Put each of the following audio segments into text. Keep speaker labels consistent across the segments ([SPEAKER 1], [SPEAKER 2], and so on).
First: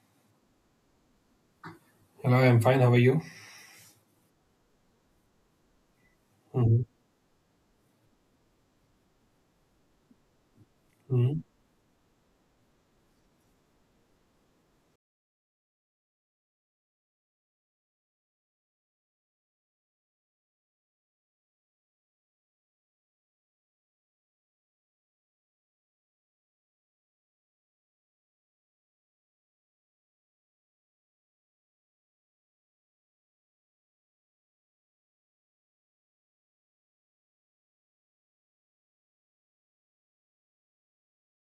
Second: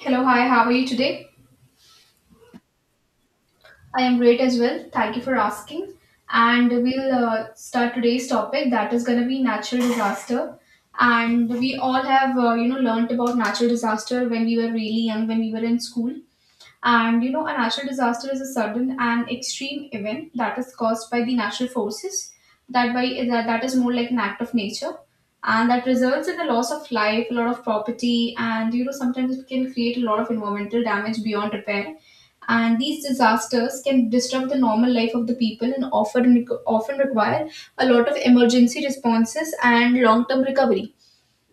[SPEAKER 1] Hello, hi, how are you today?
[SPEAKER 2] Hello, I'm fine. How are you?
[SPEAKER 1] I am great as well. Thank you for asking. And
[SPEAKER 2] Hmm.
[SPEAKER 1] we'll start today's topic that is going to be natural disaster.
[SPEAKER 2] Hmm.
[SPEAKER 1] And we all have, learnt about natural disaster when we were really young, when we were in school. And a natural disaster is a sudden and extreme event that is caused by the natural forces. That is more like an act of nature, and that results in the loss of life, a lot of property, and sometimes it can create a lot of environmental damage beyond repair. And these disasters can disrupt the normal life of the people and often require a lot of emergency responses and long term recovery.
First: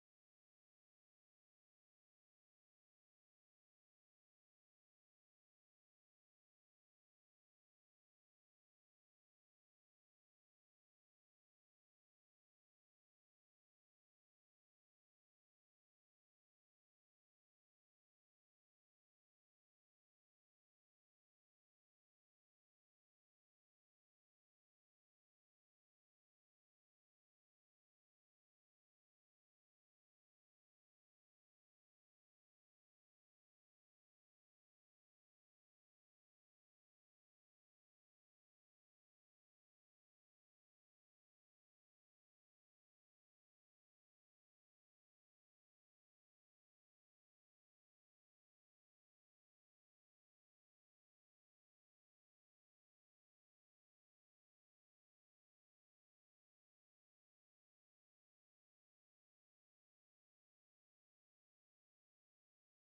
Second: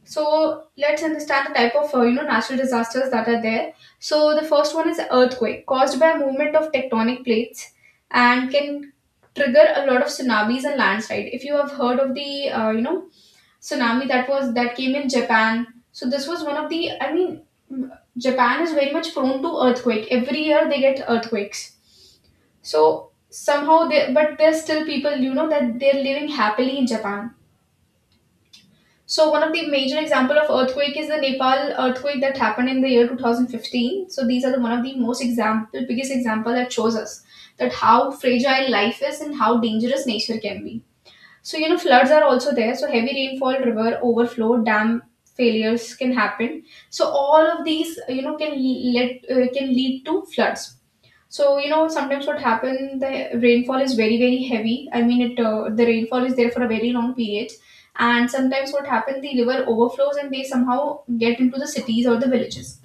[SPEAKER 1] So let's understand the type of natural disasters that are there. So the first one is earthquake, caused by movement of tectonic plates, and can trigger a lot of tsunamis and landslide. If you have heard of the tsunami that was that came in Japan, so this was one of the, I mean, mm, Japan is very much prone to earthquake. Every year they get earthquakes. So somehow they, but there's still people, that they're living happily in Japan. So one of the major example of earthquake is the Nepal earthquake that happened in the year 2015. So these are the, one of the most example, biggest example that shows us that how fragile life is and how dangerous nature can be. So floods are also there. So heavy rainfall, river overflow, dam failures can happen. So all of these, can le- let can lead to floods. So sometimes what happens, the rainfall is very very heavy. I mean, it the rainfall is there for a very long period, and sometimes what happens, the river overflows and they somehow get into the cities or the villages.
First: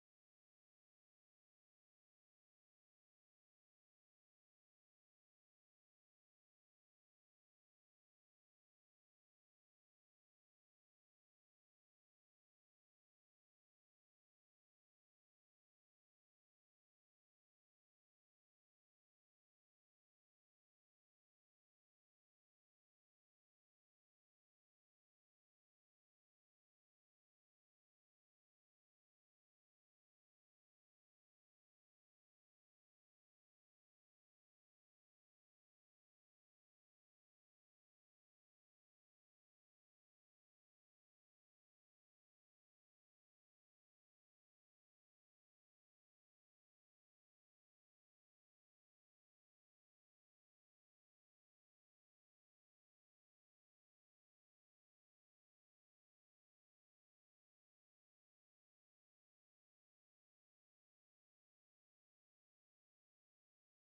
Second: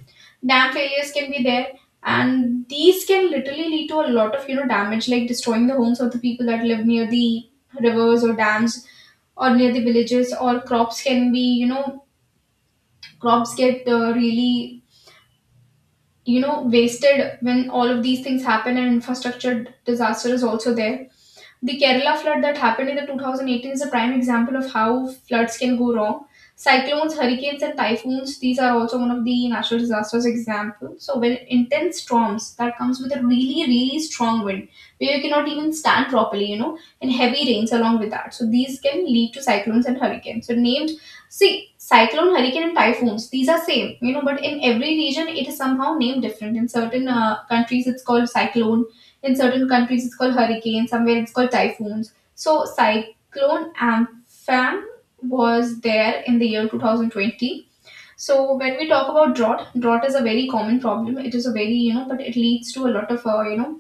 [SPEAKER 1] Dam failures can be there, and these can literally lead to a lot of damage, like destroying the homes of the people that live near the rivers or dams, or near the villages. Or crops can be, crops get really wasted when all of these things happen, and infrastructure disaster is also there. The Kerala flood that happened in the 2018 is a prime example of how floods can go wrong. Cyclones, hurricanes, and typhoons, these are also one of the natural disasters example. So when intense storms that comes with a really, really strong wind, where you cannot even stand properly, and heavy rains along with that. So these can lead to cyclones and hurricanes. So named see cyclone, hurricane, and typhoons, these are same, but in every region it is somehow named different. In certain countries it's called cyclone, in certain countries, it's called hurricane. Somewhere, it's called typhoons. So, cyclone Ampham was there in the year 2020. So when we talk about drought, drought is a very common problem. It is a very, but it leads to a lot of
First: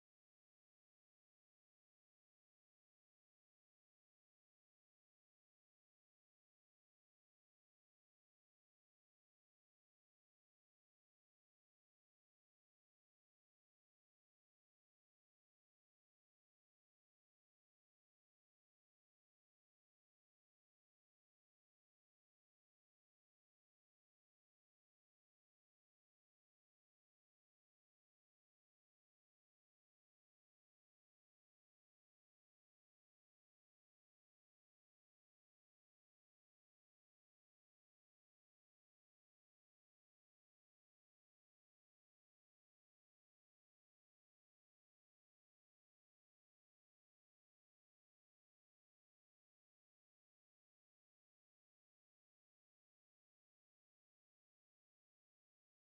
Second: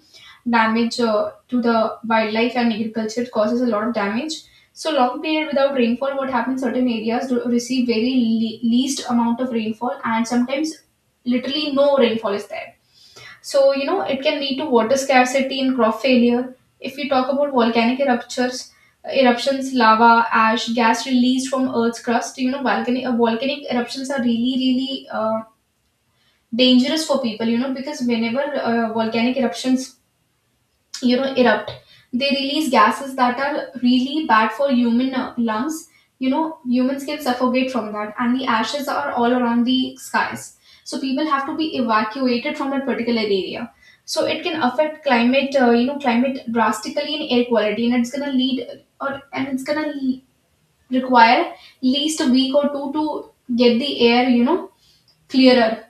[SPEAKER 1] damage to the wildlife and agriculture. It causes a lot of damage. So long period without rainfall, what happens? Certain areas do receive very least amount of rainfall, and sometimes literally no rainfall is there. So, it can lead to water scarcity and crop failure. If we talk about volcanic eruptions, lava, ash, gas released from Earth's crust. Volcanic eruptions are really really dangerous for people. Because whenever volcanic eruptions erupt, they release gases that are really bad for human lungs. Humans can suffocate from that, and the ashes are all around the skies. So people have to be evacuated from that particular area. So it can affect climate, climate drastically in air quality, and it's gonna lead or, and it's gonna require least a week or two to get the air clearer.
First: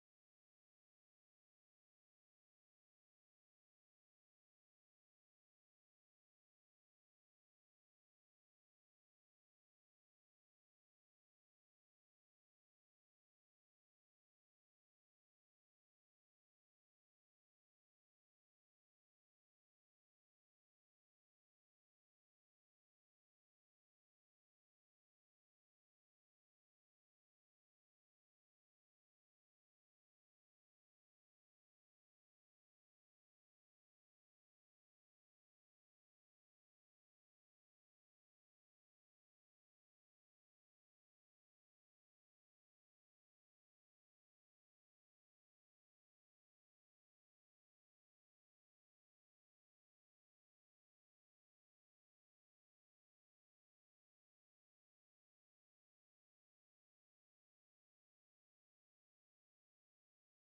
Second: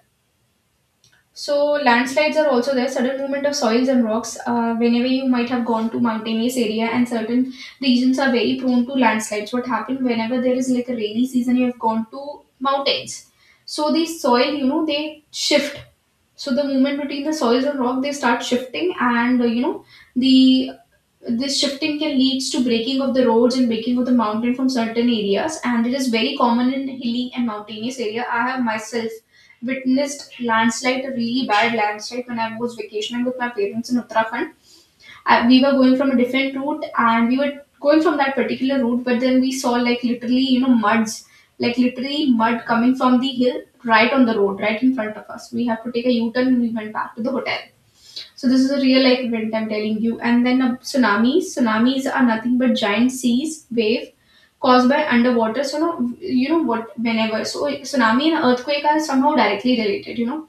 [SPEAKER 1] So landslides are also there, sudden movement of soils and rocks. Whenever you might have gone to mountainous area, and certain regions are very prone to landslides, what happened, whenever there is like a rainy season, you have gone to mountains. So the soil, they shift. So the movement between the soils and rock, they start shifting, and you know the this shifting can leads to breaking of the roads and breaking of the mountain from certain areas, and it is very common in hilly and mountainous area. I have myself witnessed landslide, a really bad landslide, when I was vacationing with my parents in Uttarakhand. We were going from a different route, and we were going from that particular route, but then we saw, like literally muds, like literally mud coming from the hill, right on the road, right in front of us. We have to take a U-turn and we went back to the hotel. So this is a real life event I'm telling you. And then a Tsunamis are nothing but giant seas wave caused by underwater. So no, you know what whenever so tsunami and earthquake are somehow directly related.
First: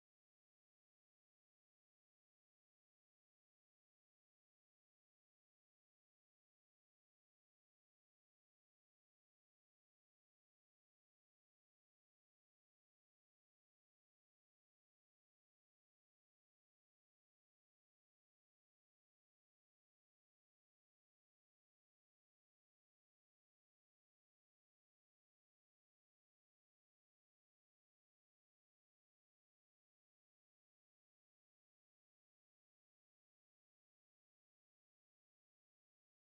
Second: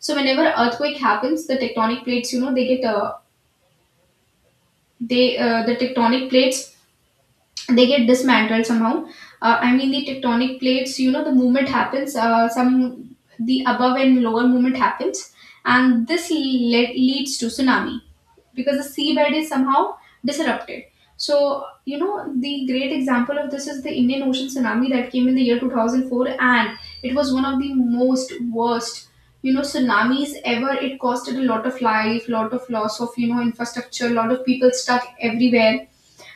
[SPEAKER 1] So whenever earthquake happens, the tectonic plates, they get they the tectonic plates, they get dismantled somehow. I mean, the tectonic plates, the movement happens. Some The above and lower movement happens, and this leads to tsunami because the seabed is somehow disrupted. So the great example of this is the Indian Ocean tsunami that came in the year 2004, and it was one of the most worst tsunamis ever. It costed a lot of life, lot of loss of infrastructure, lot of people stuck everywhere.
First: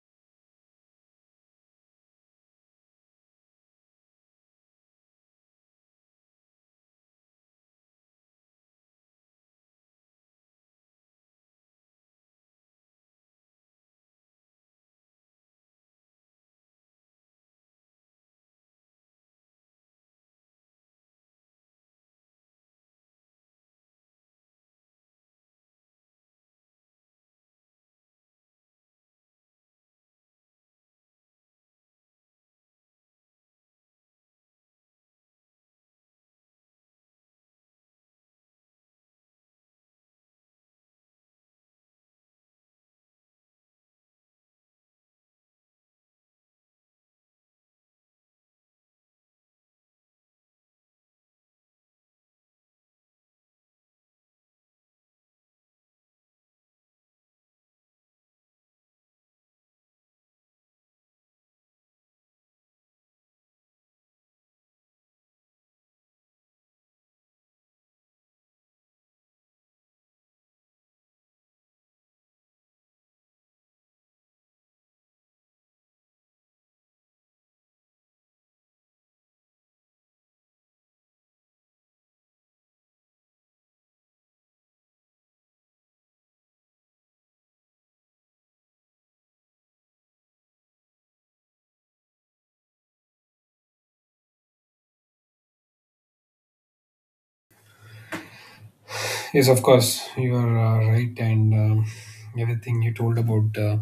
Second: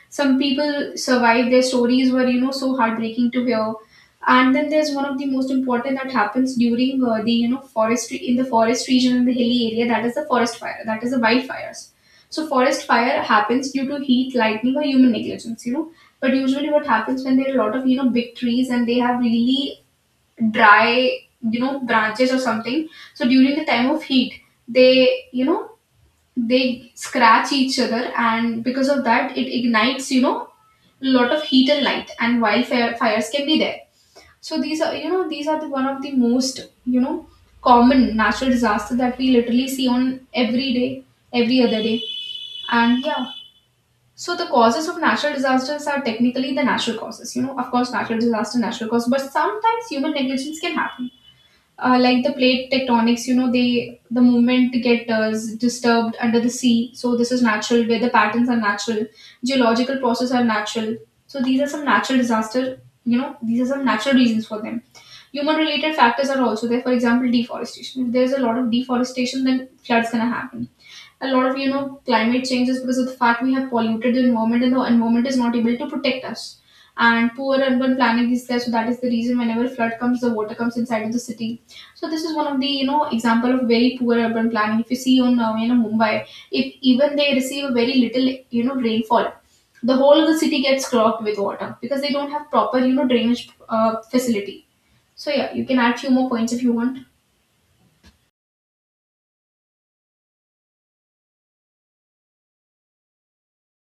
[SPEAKER 1] Some people survive, their stories were so heartbreaking to hear. And then there's one of the most important that happens during the forestry in the forest region, in the hilly area, that is the forest fire, that is the wildfires. So forest fire happens due to heat, lightning, or human negligence. But usually what happens, when there are a lot of big trees and they have really dry branches or something, so during the time of heat, they you know they scratch each other, and because of that it ignites, lot of heat and light, and wildfire fires can be there. So these are, the one of the most common natural disaster that we literally see on every day, every other day, and yeah. So the causes of natural disasters are technically the natural causes, of course, natural disaster, natural cause, but sometimes human negligence can happen. Like the plate tectonics, they, the movement get disturbed under the sea. So this is natural, where the patterns are natural, geological processes are natural. So these are some natural disaster, these are some natural reasons for them. Human related factors are also there, for example deforestation. If there's a lot of deforestation, then floods gonna happen. A lot of climate changes, because of the fact we have polluted the environment and the environment is not able to protect us. And poor urban planning is there, so that is the reason, whenever flood comes the water comes inside of the city. So this is one of the example of very poor urban planning. If you see on Mumbai, if even they receive a very little rainfall, the whole of the city gets clogged with water, because they don't have proper drainage facility. So yeah, you can add few more points if you want.
[SPEAKER 2] Yes, of course, you are right, and everything you told about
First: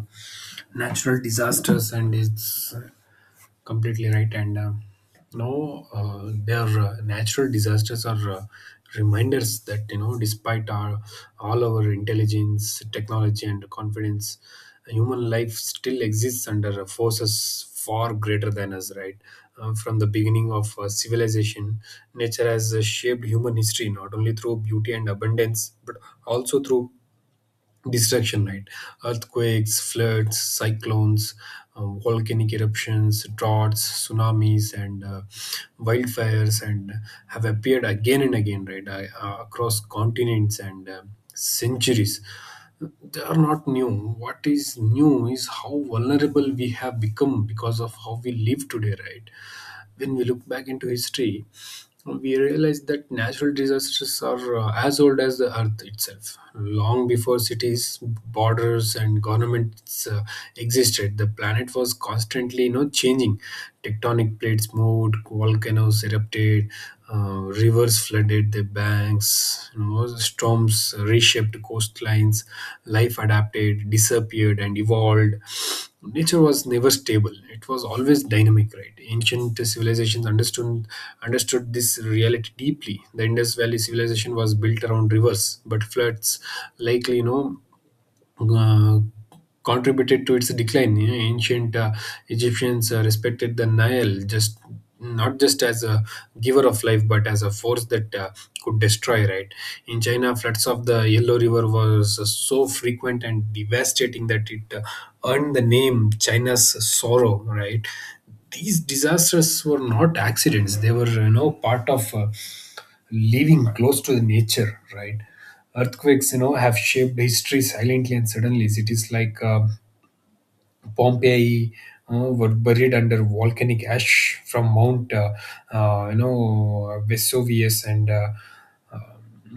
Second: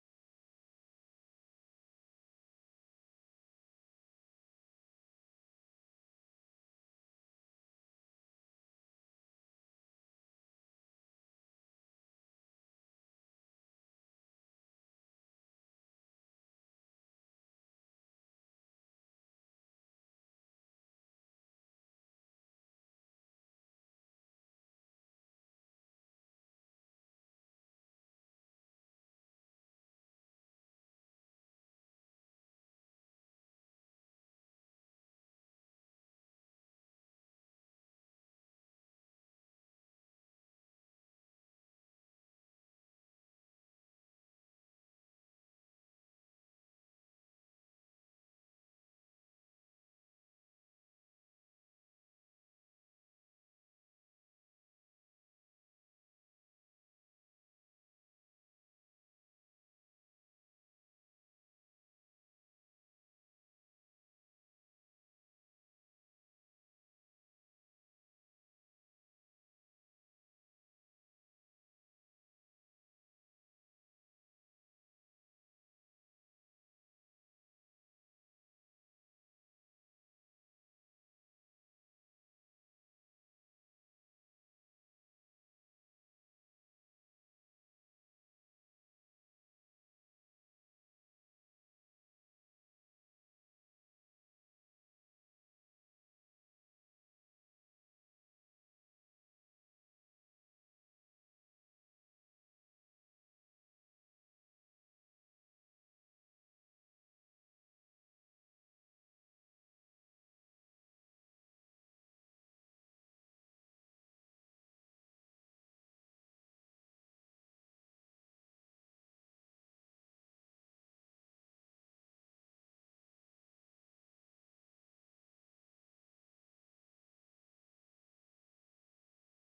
[SPEAKER 2] natural disasters and its completely right. And now their natural disasters are reminders that, despite our all our intelligence, technology, and confidence, human life still exists under forces far greater than us, right. From the beginning of civilization, nature has shaped human history, not only through beauty and abundance, but also through destruction, right. Earthquakes, floods, cyclones, volcanic eruptions, droughts, tsunamis, and wildfires and have appeared again and again, right. Across continents and centuries, they are not new. What is new is how vulnerable we have become because of how we live today, right. When we look back into history, we realize that natural disasters are as old as the earth itself. Long before cities, borders, and governments existed, the planet was constantly, changing. Tectonic plates moved, volcanoes erupted, rivers flooded their banks, storms reshaped coastlines, life adapted, disappeared, and evolved. Nature was never stable, it was always dynamic, right? Ancient civilizations understood this reality deeply. The Indus Valley civilization was built around rivers, but floods likely, uh, contributed to its decline. You know, ancient Egyptians respected the Nile just not just as a giver of life, but as a force that could destroy. Right, in China, floods of the Yellow River was so frequent and devastating that it earned the name China's sorrow. Right. These disasters were not accidents; they were, part of living close to the nature, right? Earthquakes, have shaped history silently and suddenly. Cities like Pompeii were buried under volcanic ash from Mount Vesuvius and uh,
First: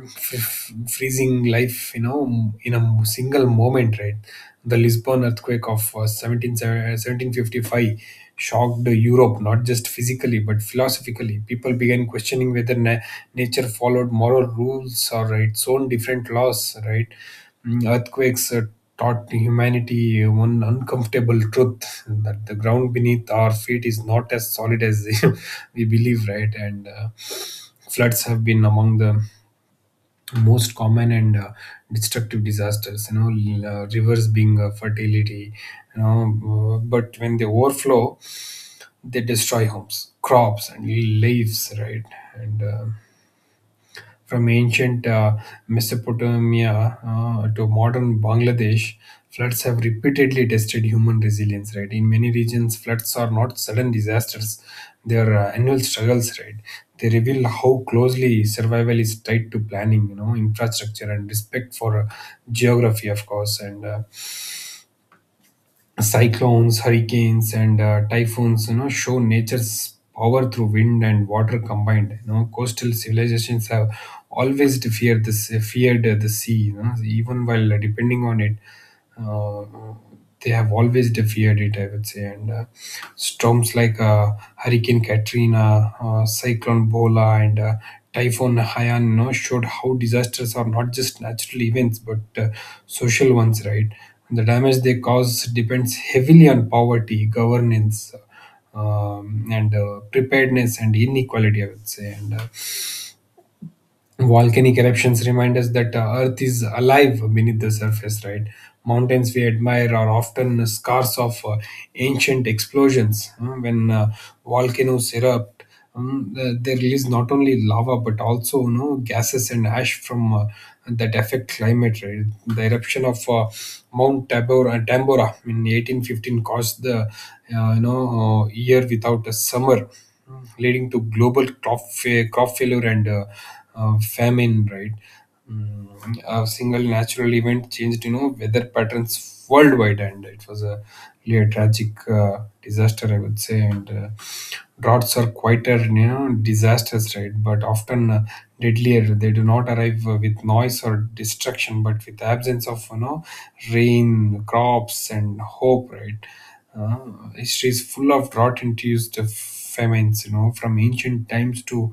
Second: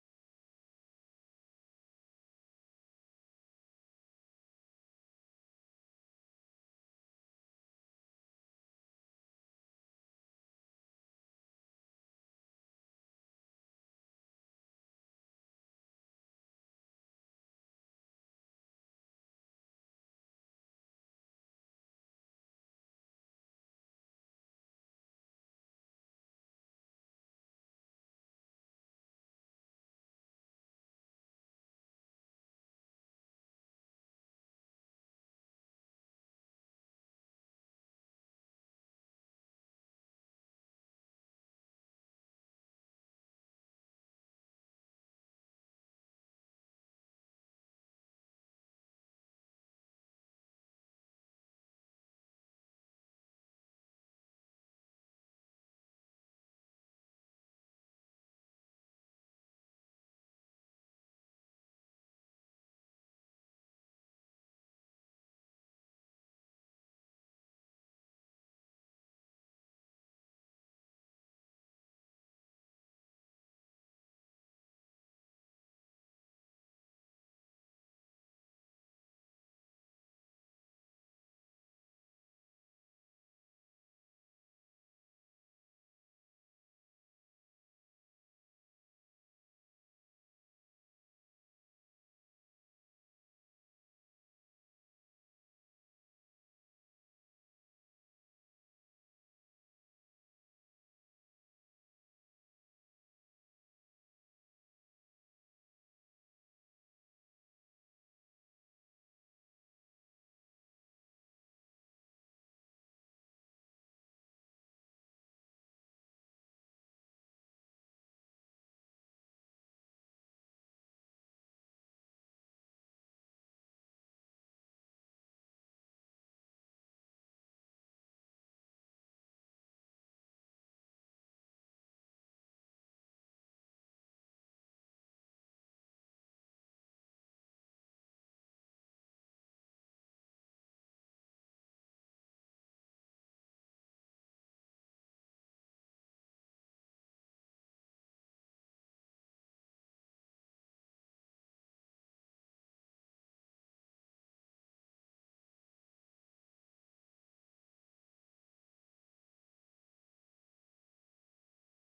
[SPEAKER 2] freezing life, in a single moment, right? The Lisbon earthquake of 1755 shocked Europe, not just physically, but philosophically. People began questioning whether nature followed moral rules or its own different laws, right? Earthquakes taught humanity one uncomfortable truth, that the ground beneath our feet is not as solid as we believe, right? And floods have been among the most common and destructive disasters, rivers being a fertility, but when they overflow they destroy homes, crops, and leaves, right. And from ancient Mesopotamia to modern Bangladesh, floods have repeatedly tested human resilience. Right, in many regions, floods are not sudden disasters; they are annual struggles. Right, they reveal how closely survival is tied to planning, infrastructure, and respect for geography, of course, and. Cyclones, hurricanes, and typhoons, show nature's power through wind and water combined. You know, coastal civilizations have always feared feared the sea. You know, even while depending on it, uh, they have always feared it, I would say. And storms like Hurricane Katrina, Cyclone Bola, and Typhoon Haiyan, showed how disasters are not just natural events but social ones, right? The damage they cause depends heavily on poverty, governance, and preparedness and inequality, I would say. And volcanic eruptions remind us that earth is alive beneath the surface, right. Mountains we admire are often scars of ancient explosions. When volcanoes erupt, they release not only lava, but also, gases and ash from that affect climate, right? The eruption of mount tabora tambora in 1815 caused the year without a summer, leading to global crop failure and famine, right? A single natural event changed, weather patterns worldwide, and it was a really a tragic disaster, I would say. And droughts are quieter, disasters, right? But often deadlier. They do not arrive with noise or destruction, but with absence of, rain, crops, and hope, right? History is full of drought induced famines, from ancient times to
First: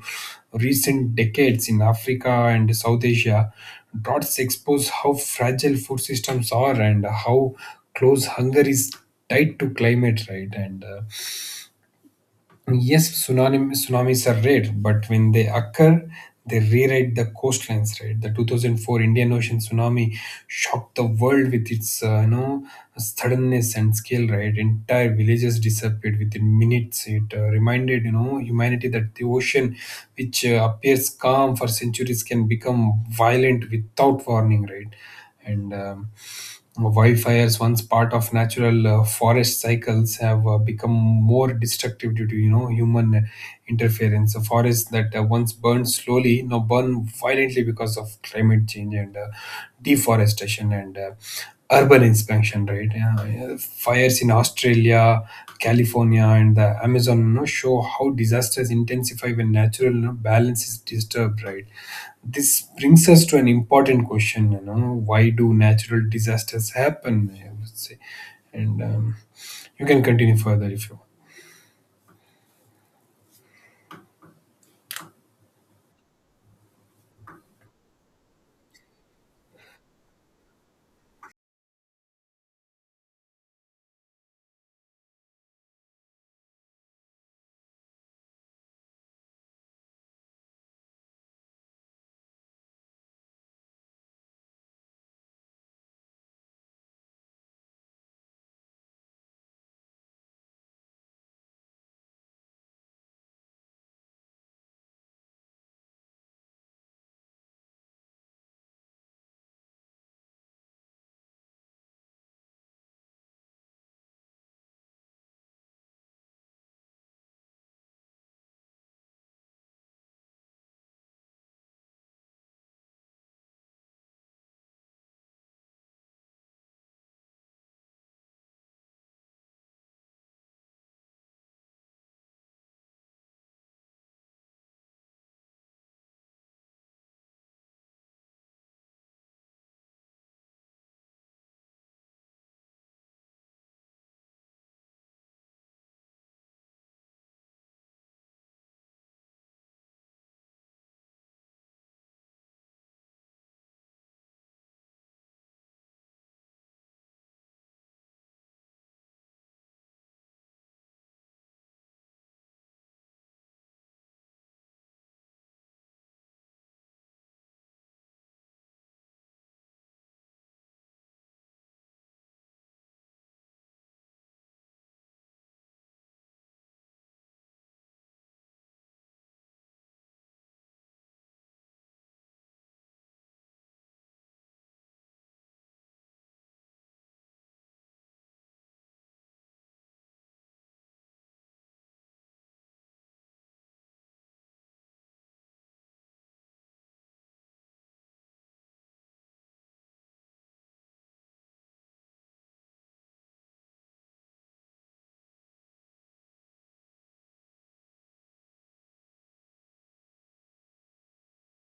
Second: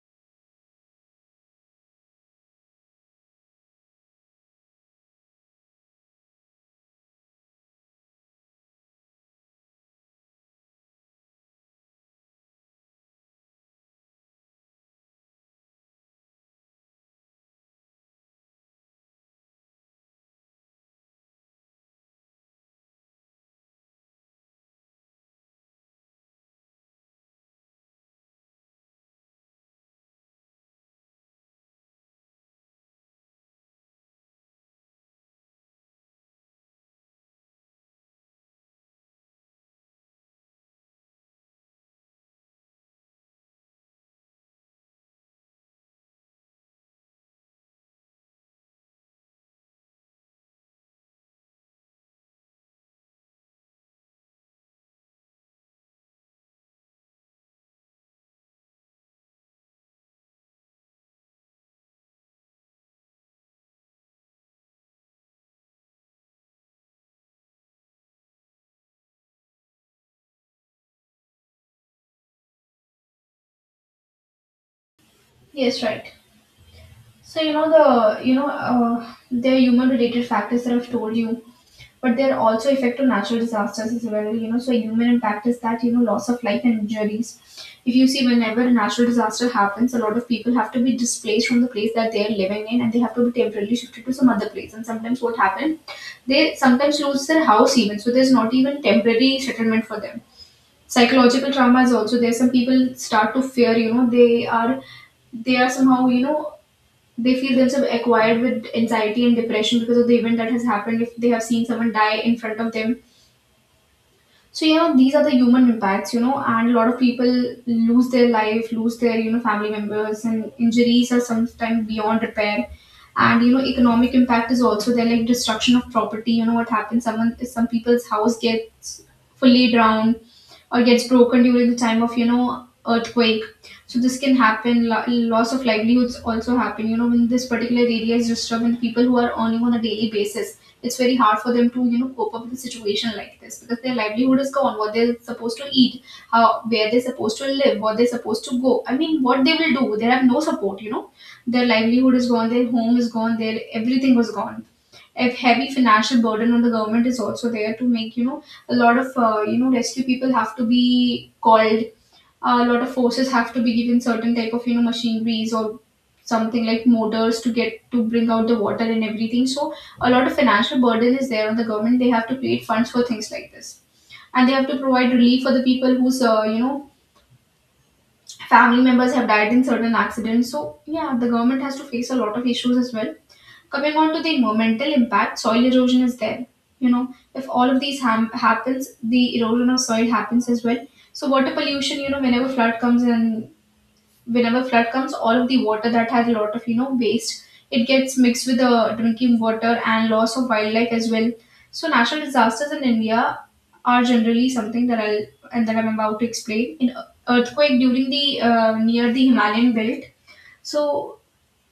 [SPEAKER 2] recent decades in Africa and South Asia. Droughts expose how fragile food systems are and how close hunger is tied to climate, right? And tsunamis are rare, but when they occur, they rewrite the coastlines. Right, the 2004 Indian Ocean tsunami shocked the world with its suddenness and scale. Right, entire villages disappeared within minutes. It reminded, humanity, that the ocean, which appears calm for centuries, can become violent without warning. Right, and wildfires once part of natural forest cycles have become more destructive due to, human interference. The forest that once burned slowly now burn violently because of climate change and deforestation and urban expansion, right. Yeah, yeah, fires in Australia, California, and the Amazon, show how disasters intensify when natural balance is disturbed, right. This brings us to an important question, why do natural disasters happen? I would say, and you can continue further if you want.
[SPEAKER 1] Yes, right. So there are human related factors that I've told you, but they're also effect of natural disasters as well. So human impact is that, loss of life and injuries. If you see, whenever a natural disaster happens, a lot of people have to be displaced from the place that they're living in, and they have to be temporarily shifted to some other place. And sometimes what happens, they sometimes lose their house even. So there's not even temporary settlement for them. Psychological trauma is also there. Some people start to fear. They are somehow they feel themselves acquired with anxiety and depression because of the event that has happened, if they have seen someone die in front of them. So these are the human impacts, and a lot of people lose their life, lose their family members, and injuries are sometimes beyond repair. Economic impact is also there, like destruction of property. You know what happens? Some people's house gets fully drowned or gets broken during the time of earthquake. So this can happen. Loss of livelihoods also happen, you know, when this particular area is disturbed and people who are earning on a daily basis, it's very hard for them to cope up with a situation like this, because their livelihood is gone. What they're supposed to eat, how, where they're supposed to live, what they're supposed to go, I mean what they will do? They have no support, you know. Their livelihood is gone, their home is gone, their everything was gone. A heavy financial burden on the government is also there. To make a lot of rescue people have to be called, a lot of forces have to be given certain type of machineries, or something like motors to get, to bring out the water and everything. So a lot of financial burden is there on the government. They have to create funds for things like this, and they have to provide relief for the people whose family members have died in certain accidents. So yeah, the government has to face a lot of issues as well. Coming on to the environmental impact, soil erosion is there, you know. If all of these happens, the erosion of soil happens as well. So water pollution, you know, whenever flood comes, and whenever flood comes, all of the water that has a lot of waste, it gets mixed with the drinking water, and loss of wildlife as well. So natural disasters in India are generally something that I'll and that I'm about to explain in. Earthquake during the near the Himalayan belt. So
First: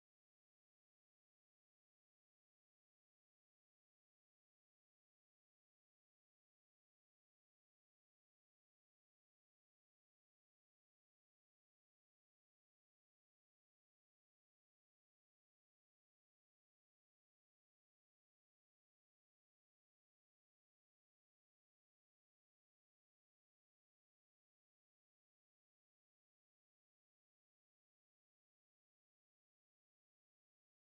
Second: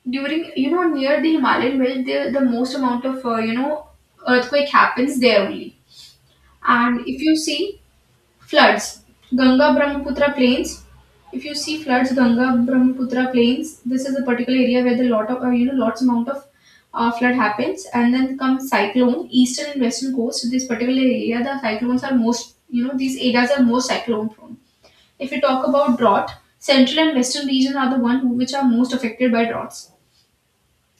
[SPEAKER 1] during near the Himalayan belt, the most amount of earthquake happens there only. And if you see floods, Ganga Brahmaputra plains. If you see floods, Ganga Brahmaputra plains, this is a particular area where the lot of lots amount of flood happens. And then comes cyclone. Eastern and western coast, so this particular area, the cyclones are most, you know, these areas are most cyclone prone. If you talk about drought, central and western region are the one who, which are most affected by droughts.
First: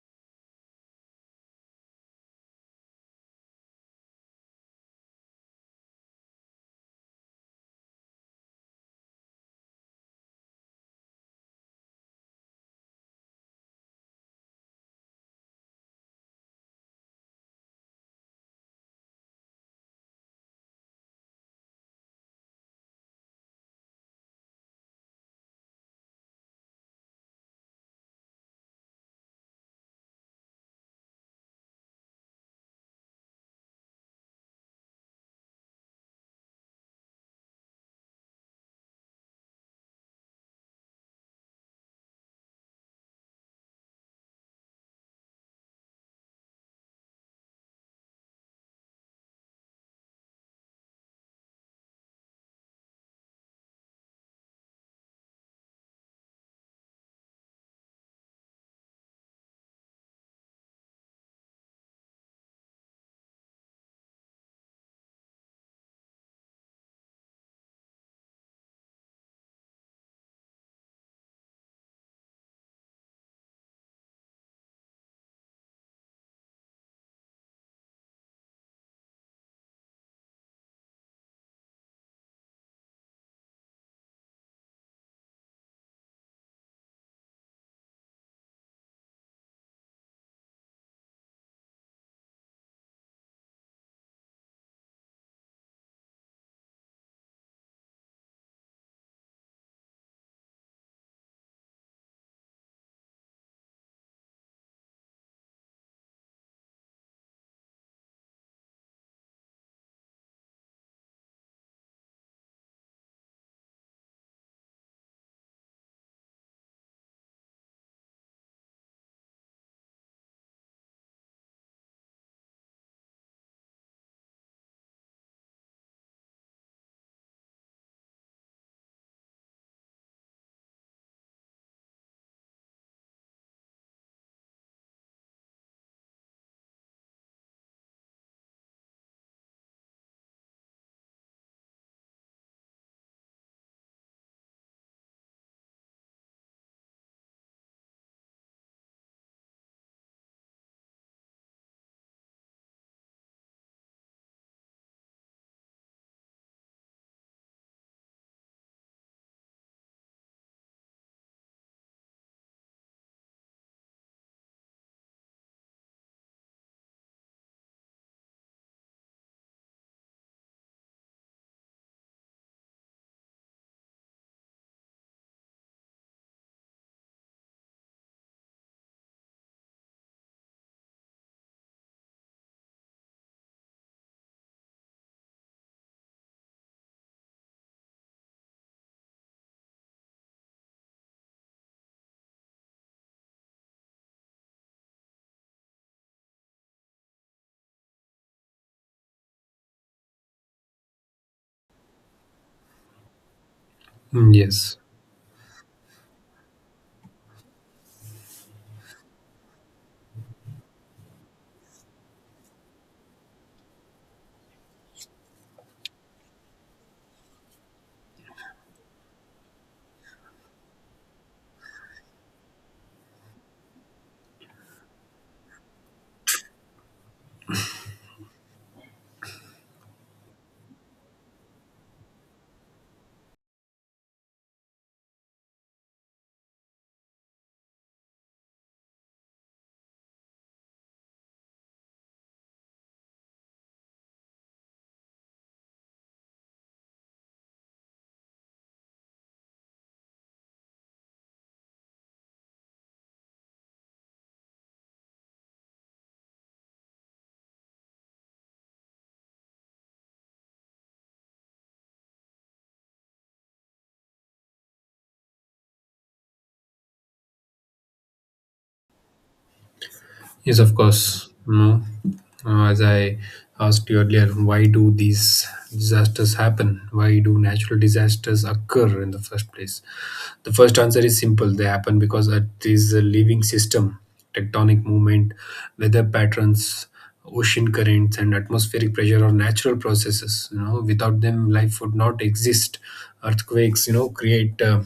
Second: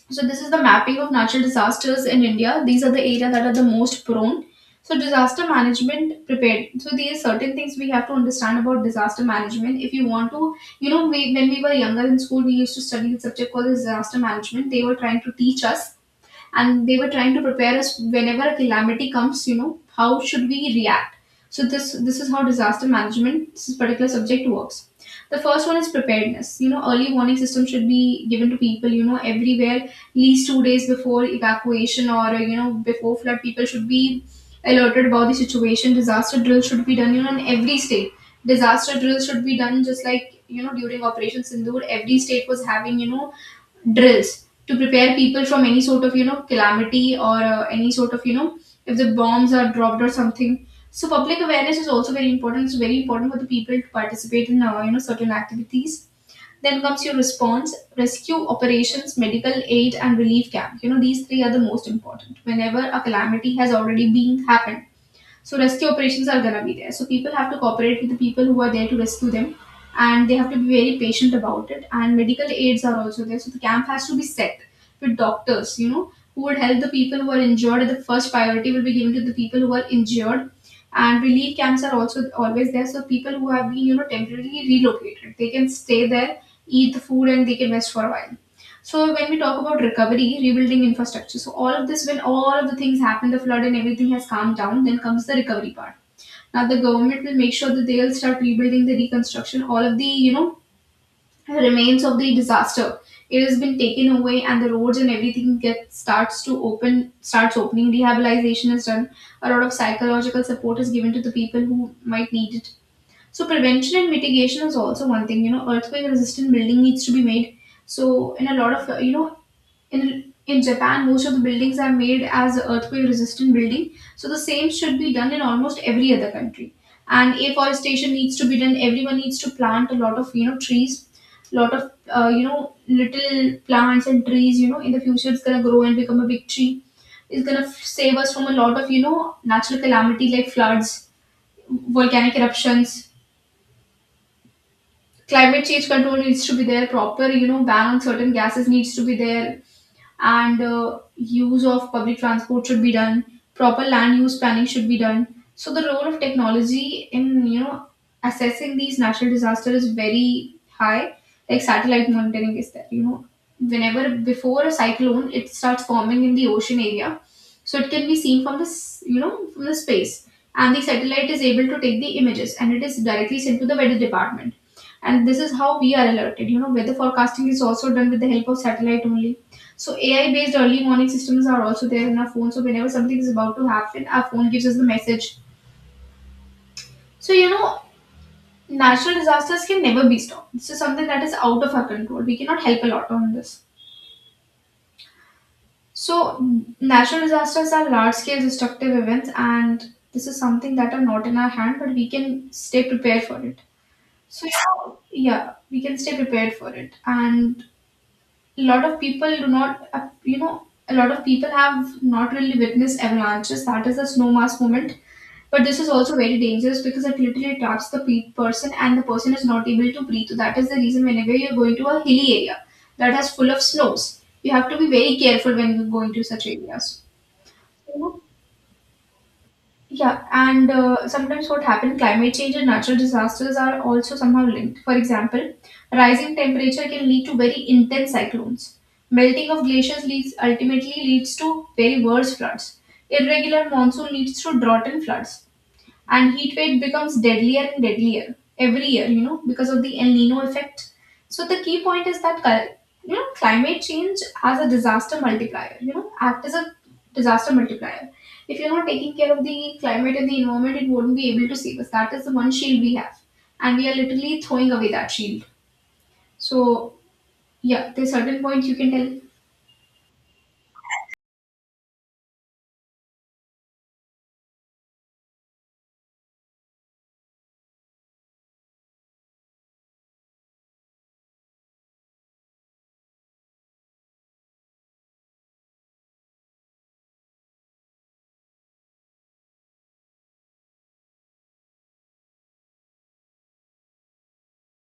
[SPEAKER 1] So this is the mapping of natural disasters in India. These are the areas that are the most prone. So disaster management prepared. So these certain things we have to understand about disaster management. If you want to, when we were younger in school, we used to study the subject called disaster management. They were trying to teach us, and they were trying to prepare us whenever a calamity comes, you know, how should we react. So this is how disaster management, this particular subject works. The first one is preparedness. You know, early warning system should be given to people, you know, everywhere at least 2 days before evacuation, or you know, before flood people should be alerted about the situation. Disaster drill should be done, you know, in every state. Disaster drill should be done, just like, you know, during Operation Sindoor every state was having, you know, drills to prepare people from any sort of calamity, or any sort of, you know, if the bombs are dropped or something. So public awareness is also very important. It's very important for the people to participate in you know, certain activities. Then comes your response: rescue operations, medical aid, and relief camp. You know, these three are the most important whenever a calamity has already been happened. So rescue operations are gonna be there. So people have to cooperate with the people who are there to rescue them, and they have to be very patient about it. And medical aids are also there. So the camp has to be set with doctors, you know, who would help the people who are injured. The first priority will be given to the people who are injured. And relief camps are also always there. So people who have been, you know, temporarily relocated, they can stay there, eat the food, and they can rest for a while. So when we talk about recovery, rebuilding infrastructure, so all of this, when all of the things happen, the flood and everything has calmed down, then comes the recovery part. Now the government will make sure that they'll start rebuilding the reconstruction, all of the remains of the disaster. It has been taken away, and the roads and everything gets starts to open, starts opening. Rehabilitation is done. A lot of psychological support is given to the people who might need it. So prevention and mitigation is also one thing. You know, earthquake resistant building needs to be made. So in a lot of in Japan, most of the buildings are made as earthquake-resistant building, so the same should be done in almost every other country. And afforestation needs to be done. Everyone needs to plant a lot of trees, lot of you know, little plants and trees. You know, in the future it's gonna grow and become a big tree. It's gonna save us from a lot of natural calamity like floods, volcanic eruptions. Climate change control needs to be there. Proper, you know, ban on certain gases needs to be there. And use of public transport should be done. Proper land use planning should be done. So the role of technology in, you know, assessing these natural disasters is very high. Like satellite monitoring is there, you know. Whenever before a cyclone, it starts forming in the ocean area, so it can be seen from this, you know, from the space, and the satellite is able to take the images and it is directly sent to the weather department. And this is how we are alerted, you know. Weather forecasting is also done with the help of satellite only. So AI based early warning systems are also there in our phone. So whenever something is about to happen, our phone gives us the message. So you know, natural disasters can never be stopped. This is something that is out of our control. We cannot help a lot on this. So natural disasters are large scale destructive events, and this is something that are not in our hand, but we can stay prepared for it.
[SPEAKER 2] Mm.
[SPEAKER 1] So yeah,
[SPEAKER 2] Yes,
[SPEAKER 1] yeah, we can stay prepared for it. And a lot of people do not, you know, a lot of people have not really witnessed avalanches. That is the snow mass moment. But this is also very dangerous because it literally traps the person, and the person is not able to breathe. So that is the reason whenever you're going to a hilly area that has full of snows, you have to be very careful when you're going to such areas. You know? Yeah, and sometimes what happens, climate change and natural disasters are also somehow linked. For example, rising temperature can lead to very intense cyclones. Melting of glaciers leads, ultimately leads to very worse floods. Irregular monsoon leads to drought and floods, and heat wave becomes deadlier and deadlier every year, you know, because of the El nino effect. So the key point is that you know, climate change has a disaster multiplier, you know, act as a disaster multiplier. If you're not taking care of the climate and the environment, it won't be able to save us. That is the one shield we have, and we are literally throwing away that shield. So yeah, there's certain points you can tell.
[SPEAKER 2] yes, of course. No. As I asked you earlier, why do these disasters happen? Why do natural disasters occur in the first place? The first answer is simple. They happen because Earth is a living system. Tectonic movement, weather patterns, ocean currents, and atmospheric pressure are natural processes. You know, without them, life would not exist. Earthquakes, create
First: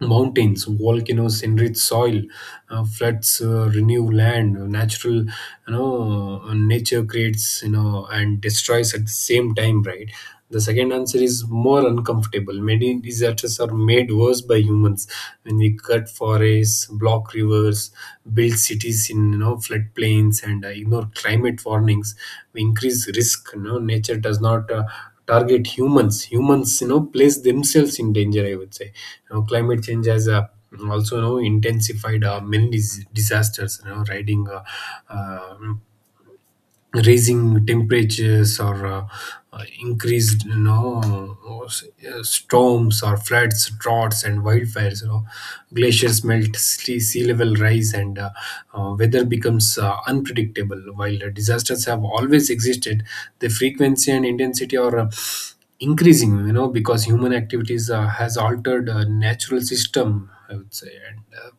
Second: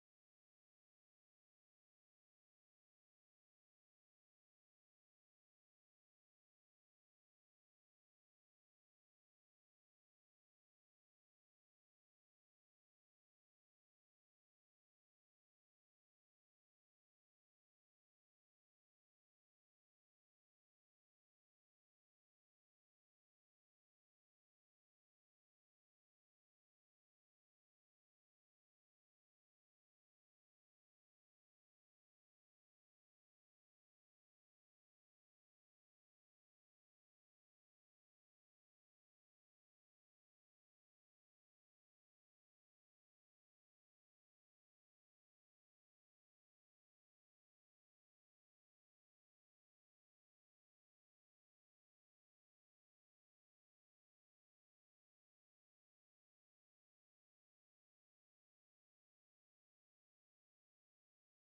[SPEAKER 2] mountains, volcanoes enrich soil, floods renew land, nature creates, and destroys at the same time, right? The second answer is more uncomfortable. Many disasters are made worse by humans when we cut forests, block rivers, build cities in, floodplains, and ignore climate warnings. We increase risk. You know, nature does not target humans, you know, place themselves in danger, I would say. You know, climate change has also, intensified disasters, you know riding uh, raising temperatures, or increased, storms or floods, droughts, and wildfires. You know, glaciers melt, sea level rise, and weather becomes unpredictable. While disasters have always existed, the frequency and intensity are increasing, you know, because human activities has altered natural system, I would say. And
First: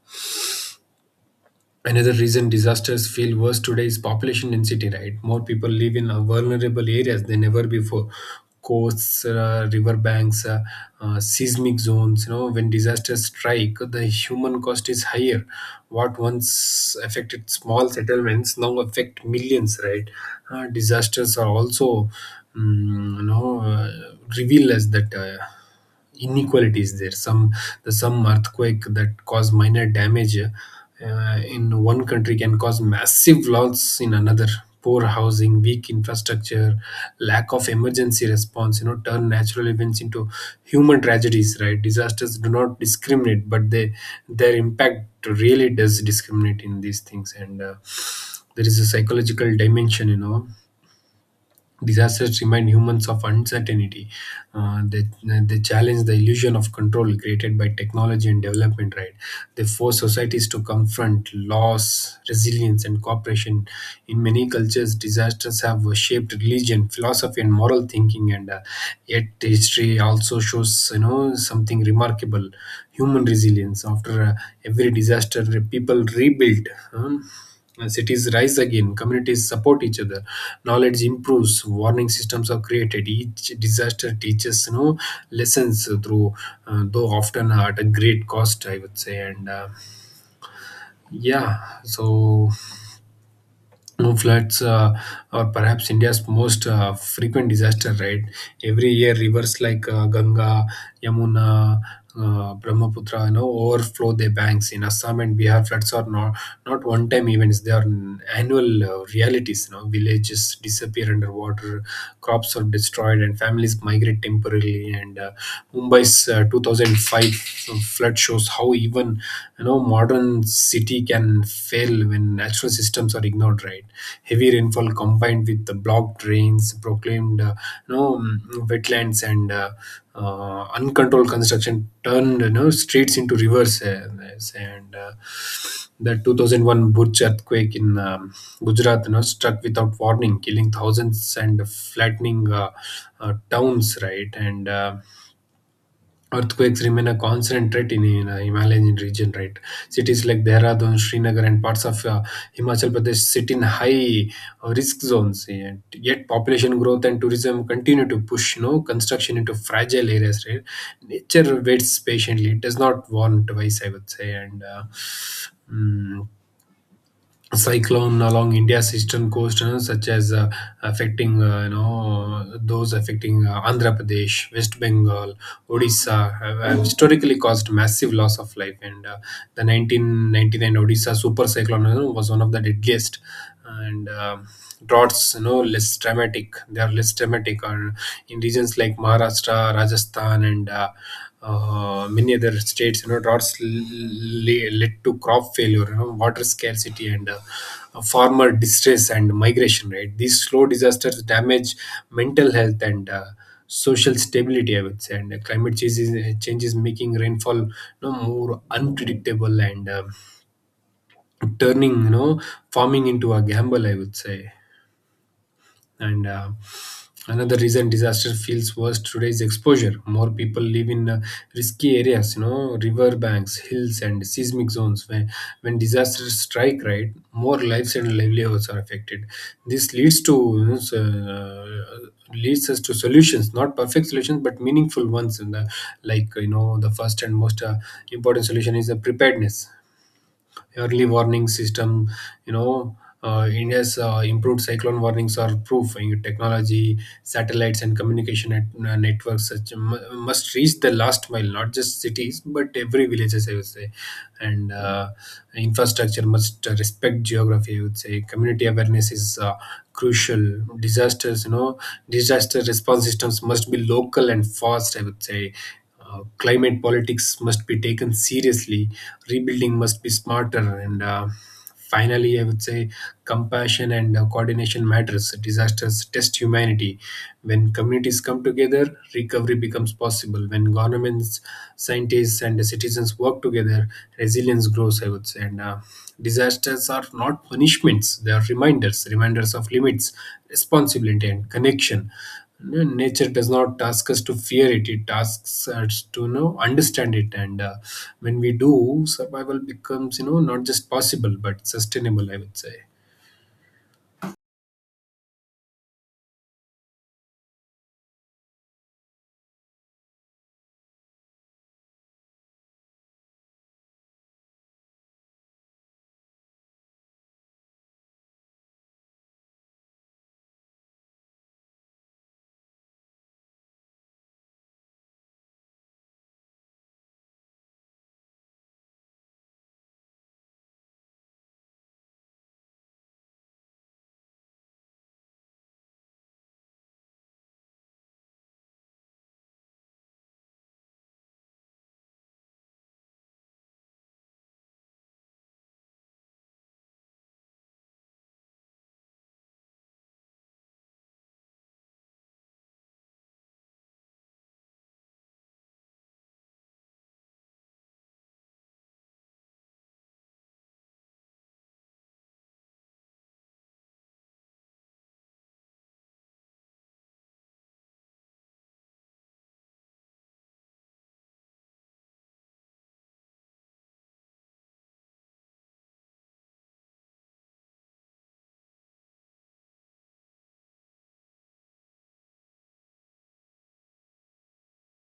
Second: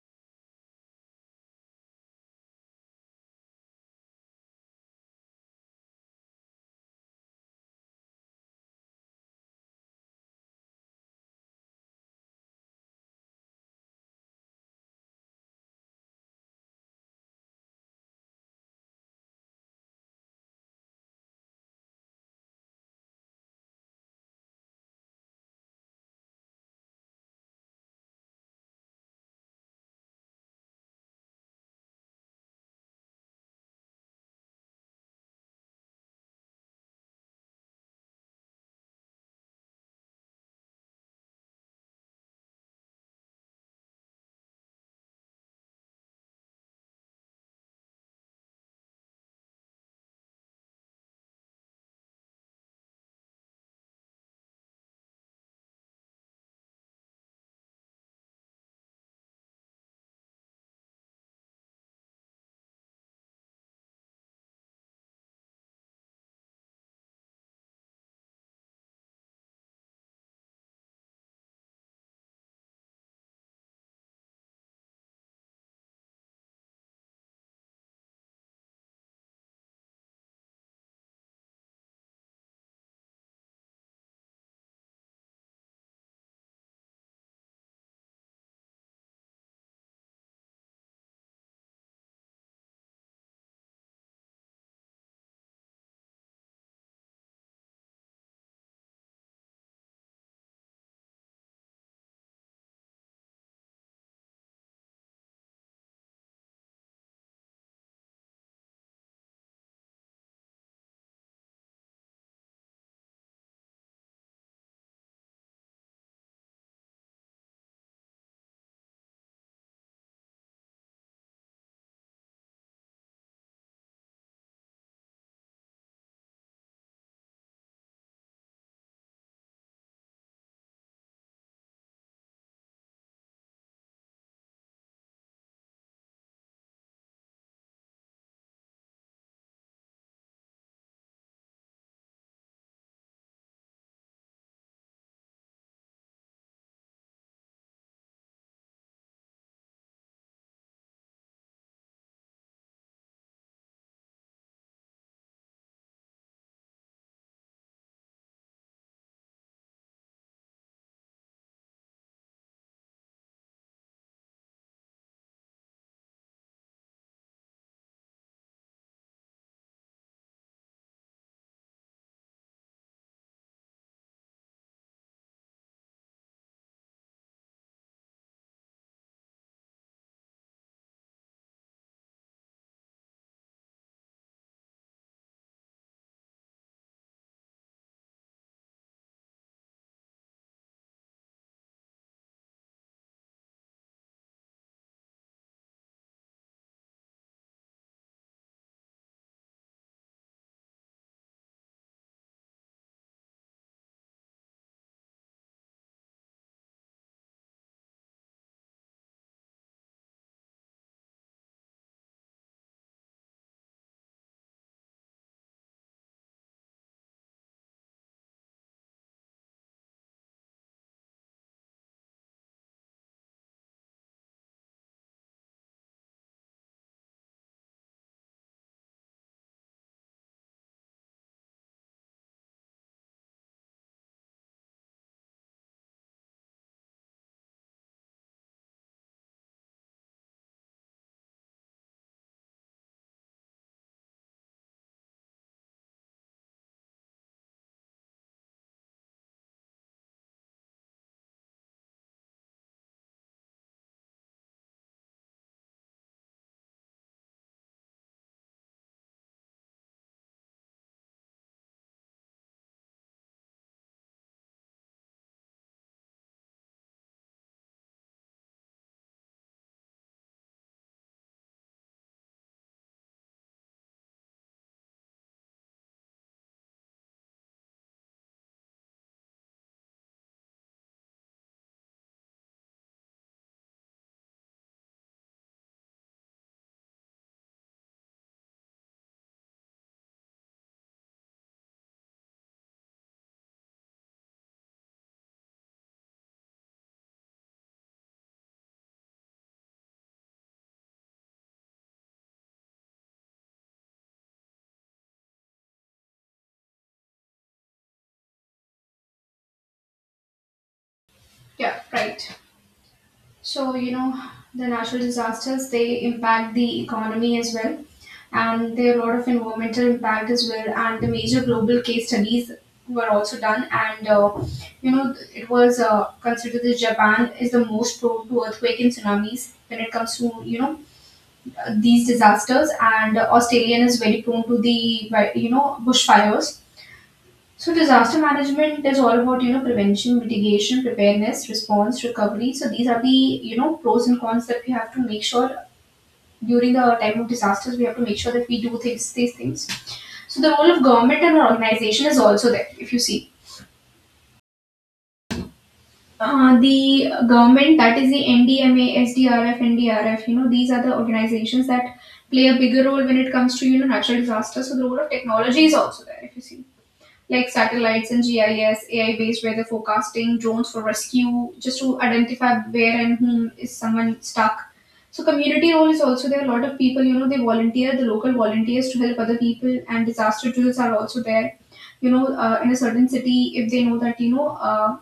[SPEAKER 2] another reason disasters feel worse today is population density, right? More people live in vulnerable areas than ever before. Coasts, riverbanks, seismic zones. You know, when disasters strike, the human cost is higher. What once affected small settlements now affect millions, right? Disasters are also, mm you know, uh, reveal us that. Inequalities there, some earthquake that cause minor damage in one country can cause massive loss in another. Poor housing, weak infrastructure, lack of emergency response, you know, turn natural events into human tragedies, right. Disasters do not discriminate, but they their impact really does discriminate in these things. And there is a psychological dimension, you know. Disasters remind humans of uncertainty. Uh, they, they challenge the illusion of control created by technology and development, right? They force societies to confront loss, resilience, and cooperation. In many cultures, disasters have shaped religion, philosophy, and moral thinking. And yet history also shows, something remarkable: human resilience. After every disaster, people rebuilt. Huh? As cities rise again, communities support each other, knowledge improves, warning systems are created. Each disaster teaches, lessons through, though often at a great cost, I would say. And yeah, so no, floods are perhaps India's most frequent disaster, right? Every year, rivers like Ganga, Yamuna, Brahmaputra, overflow their banks. In Assam and Bihar, floods are not not one-time events; they are annual realities. You know, villages disappear underwater, crops are destroyed, and families migrate temporarily. And Mumbai's 2005 flood shows how even, modern city can fail when natural systems are ignored, right. Heavy rainfall combined with the blocked drains proclaimed you know mm, wetlands and uncontrolled construction turned, streets into rivers. And The 2001 Bhuj earthquake in Gujarat, you know, struck without warning, killing thousands and flattening towns, right. And earthquakes remain a constant threat in Himalayan region, right? Cities like Dehradun, Srinagar, and parts of Himachal Pradesh sit in high risk zones. Yet population growth and tourism continue to push no construction into fragile areas, right? Nature waits patiently; it does not warn twice, I would say. And mm, cyclone along India's eastern coast, you know, such as affecting you know those affecting Andhra Pradesh, West Bengal, Odisha, have historically caused massive loss of life. And the 1999 Odisha super cyclone, you know, was one of the deadliest. And droughts, you know, less dramatic. They are less dramatic, or in regions like Maharashtra, Rajasthan, and many other states, you know, droughts led to crop failure, water scarcity, and farmer distress and migration. Right, these slow disasters damage mental health and social stability, I would say. And change is making rainfall, more unpredictable, and turning, farming into a gamble, I would say. And another reason disaster feels worse today is exposure. More people live in risky areas, you know, river banks, hills, and seismic zones, where when disasters strike, right, more lives and livelihoods are affected. This leads to, leads us to solutions, not perfect solutions but meaningful ones. In the like you know The first and most important solution is the preparedness, early warning system, you know. India's improved cyclone warnings are proof. In technology, satellites and communication networks must reach the last mile, not just cities but every villages, I would say. And infrastructure must respect geography, I would say. Community awareness is crucial. Disasters you know Disaster response systems must be local and fast, I would say. Climate politics must be taken seriously. Rebuilding must be smarter. And finally, I would say, compassion and coordination matters. Disasters test humanity. When communities come together, recovery becomes possible. When governments, scientists, and citizens work together, resilience grows, I would say. And disasters are not punishments, they are reminders, reminders of limits, responsibility, and connection. No, Nature does not ask us to fear it, it asks us to, understand it. And when we do, survival becomes, not just possible but sustainable, I would say.
[SPEAKER 1] Yeah, right. So, you know, the natural disasters, they impact the economy as well. And there are a lot of environmental impact as well. And the major global case studies were also done. And, you know, it was considered that Japan is the most prone to earthquake and tsunamis when it comes to, you know, these disasters. And Australian is very prone to the, you know, bushfires. So disaster management is all about, you know, prevention, mitigation, preparedness, response, recovery. So these are the, you know, pros and cons that we have to make sure during the time of disasters. We have to make sure that we do things these things. So the role of government and organization is also there. If you see, the government, that is the NDMA, SDRF, NDRF. You know, these are the organizations that play a bigger role when it comes to, you know, natural disasters. So the role of technology is also there. If you see, like satellites and GIS, AI based weather forecasting, drones for rescue, just to identify where and whom is someone stuck. So community role is also there. A lot of people, you know, they volunteer, the local volunteers to help other people, and disaster drills are also there. You know, in a certain city, if they know that, you know,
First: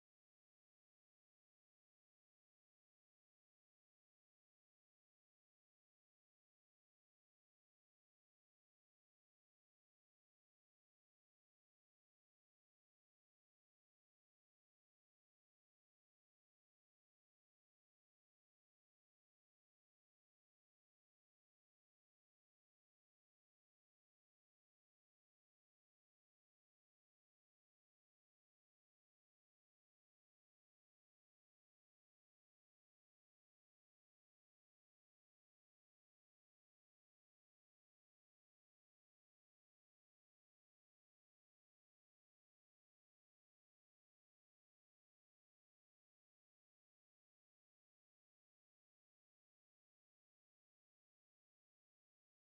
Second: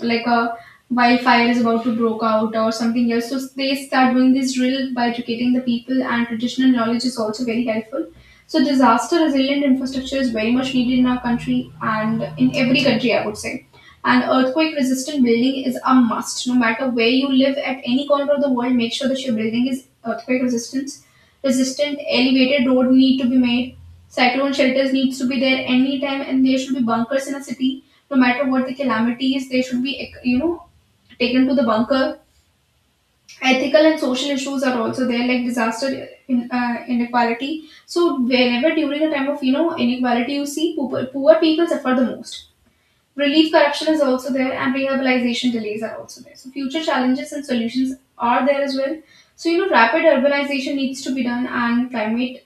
[SPEAKER 1] like a wildfire is about to break out or something else, so they start doing this drill by educating the people. And traditional knowledge is also very helpful. So disaster resilient infrastructure is very much needed in our country and in every country, I would say. And earthquake resistant building is a must. No matter where you live at any corner of the world, make sure that your building is earthquake resistance, resistant elevated road need to be made. Cyclone shelters needs to be there anytime, and there should be bunkers in a city. No matter what the calamity is, they should be, you know, taken to the bunker. Ethical and social issues are also there, like disaster in, inequality. So whenever during the time of, you know, inequality, you see poor people suffer the most. Relief corruption is also there, and rehabilitation delays are also there. So future challenges and solutions are there as well. So you know, rapid urbanization needs to be done. And climate,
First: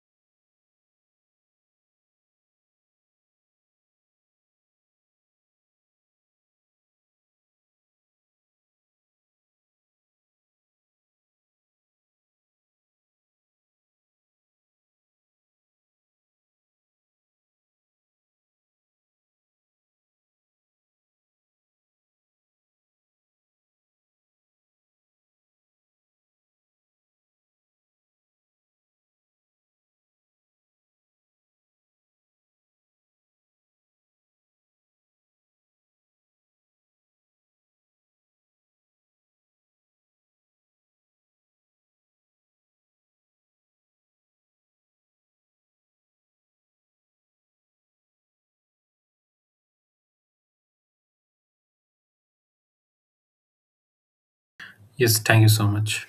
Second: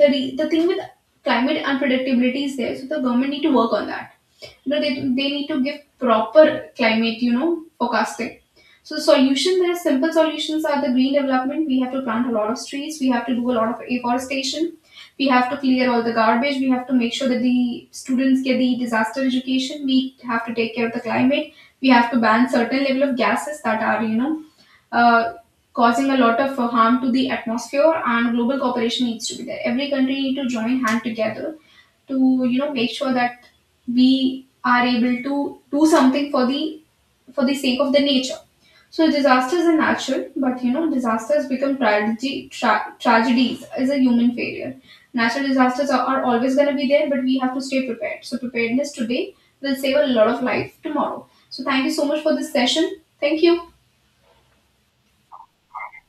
[SPEAKER 1] the thing with climate unpredictability is there, so the government need to work on that. You know, they need to give proper climate, you know, forecasting. So the solution, there are simple solutions are the green development. We have to plant a lot of trees, we have to do a lot of afforestation, we have to clear all the garbage, we have to make sure that the students get the disaster education, we have to take care of the climate, we have to ban certain level of gases that are, you know, uh, causing a lot of harm to the atmosphere. And global cooperation needs to be there. Every country need to join hand together to, you know, make sure that we are able to do something for the, for the sake of the nature. So disasters are natural, but you know, disasters become tragedy, tragedies is a human failure. Natural disasters are always going to be there, but we have to stay prepared. So preparedness today will save a lot of life tomorrow. So thank you so much for this session. Thank you.
[SPEAKER 2] Yes, thank you so much.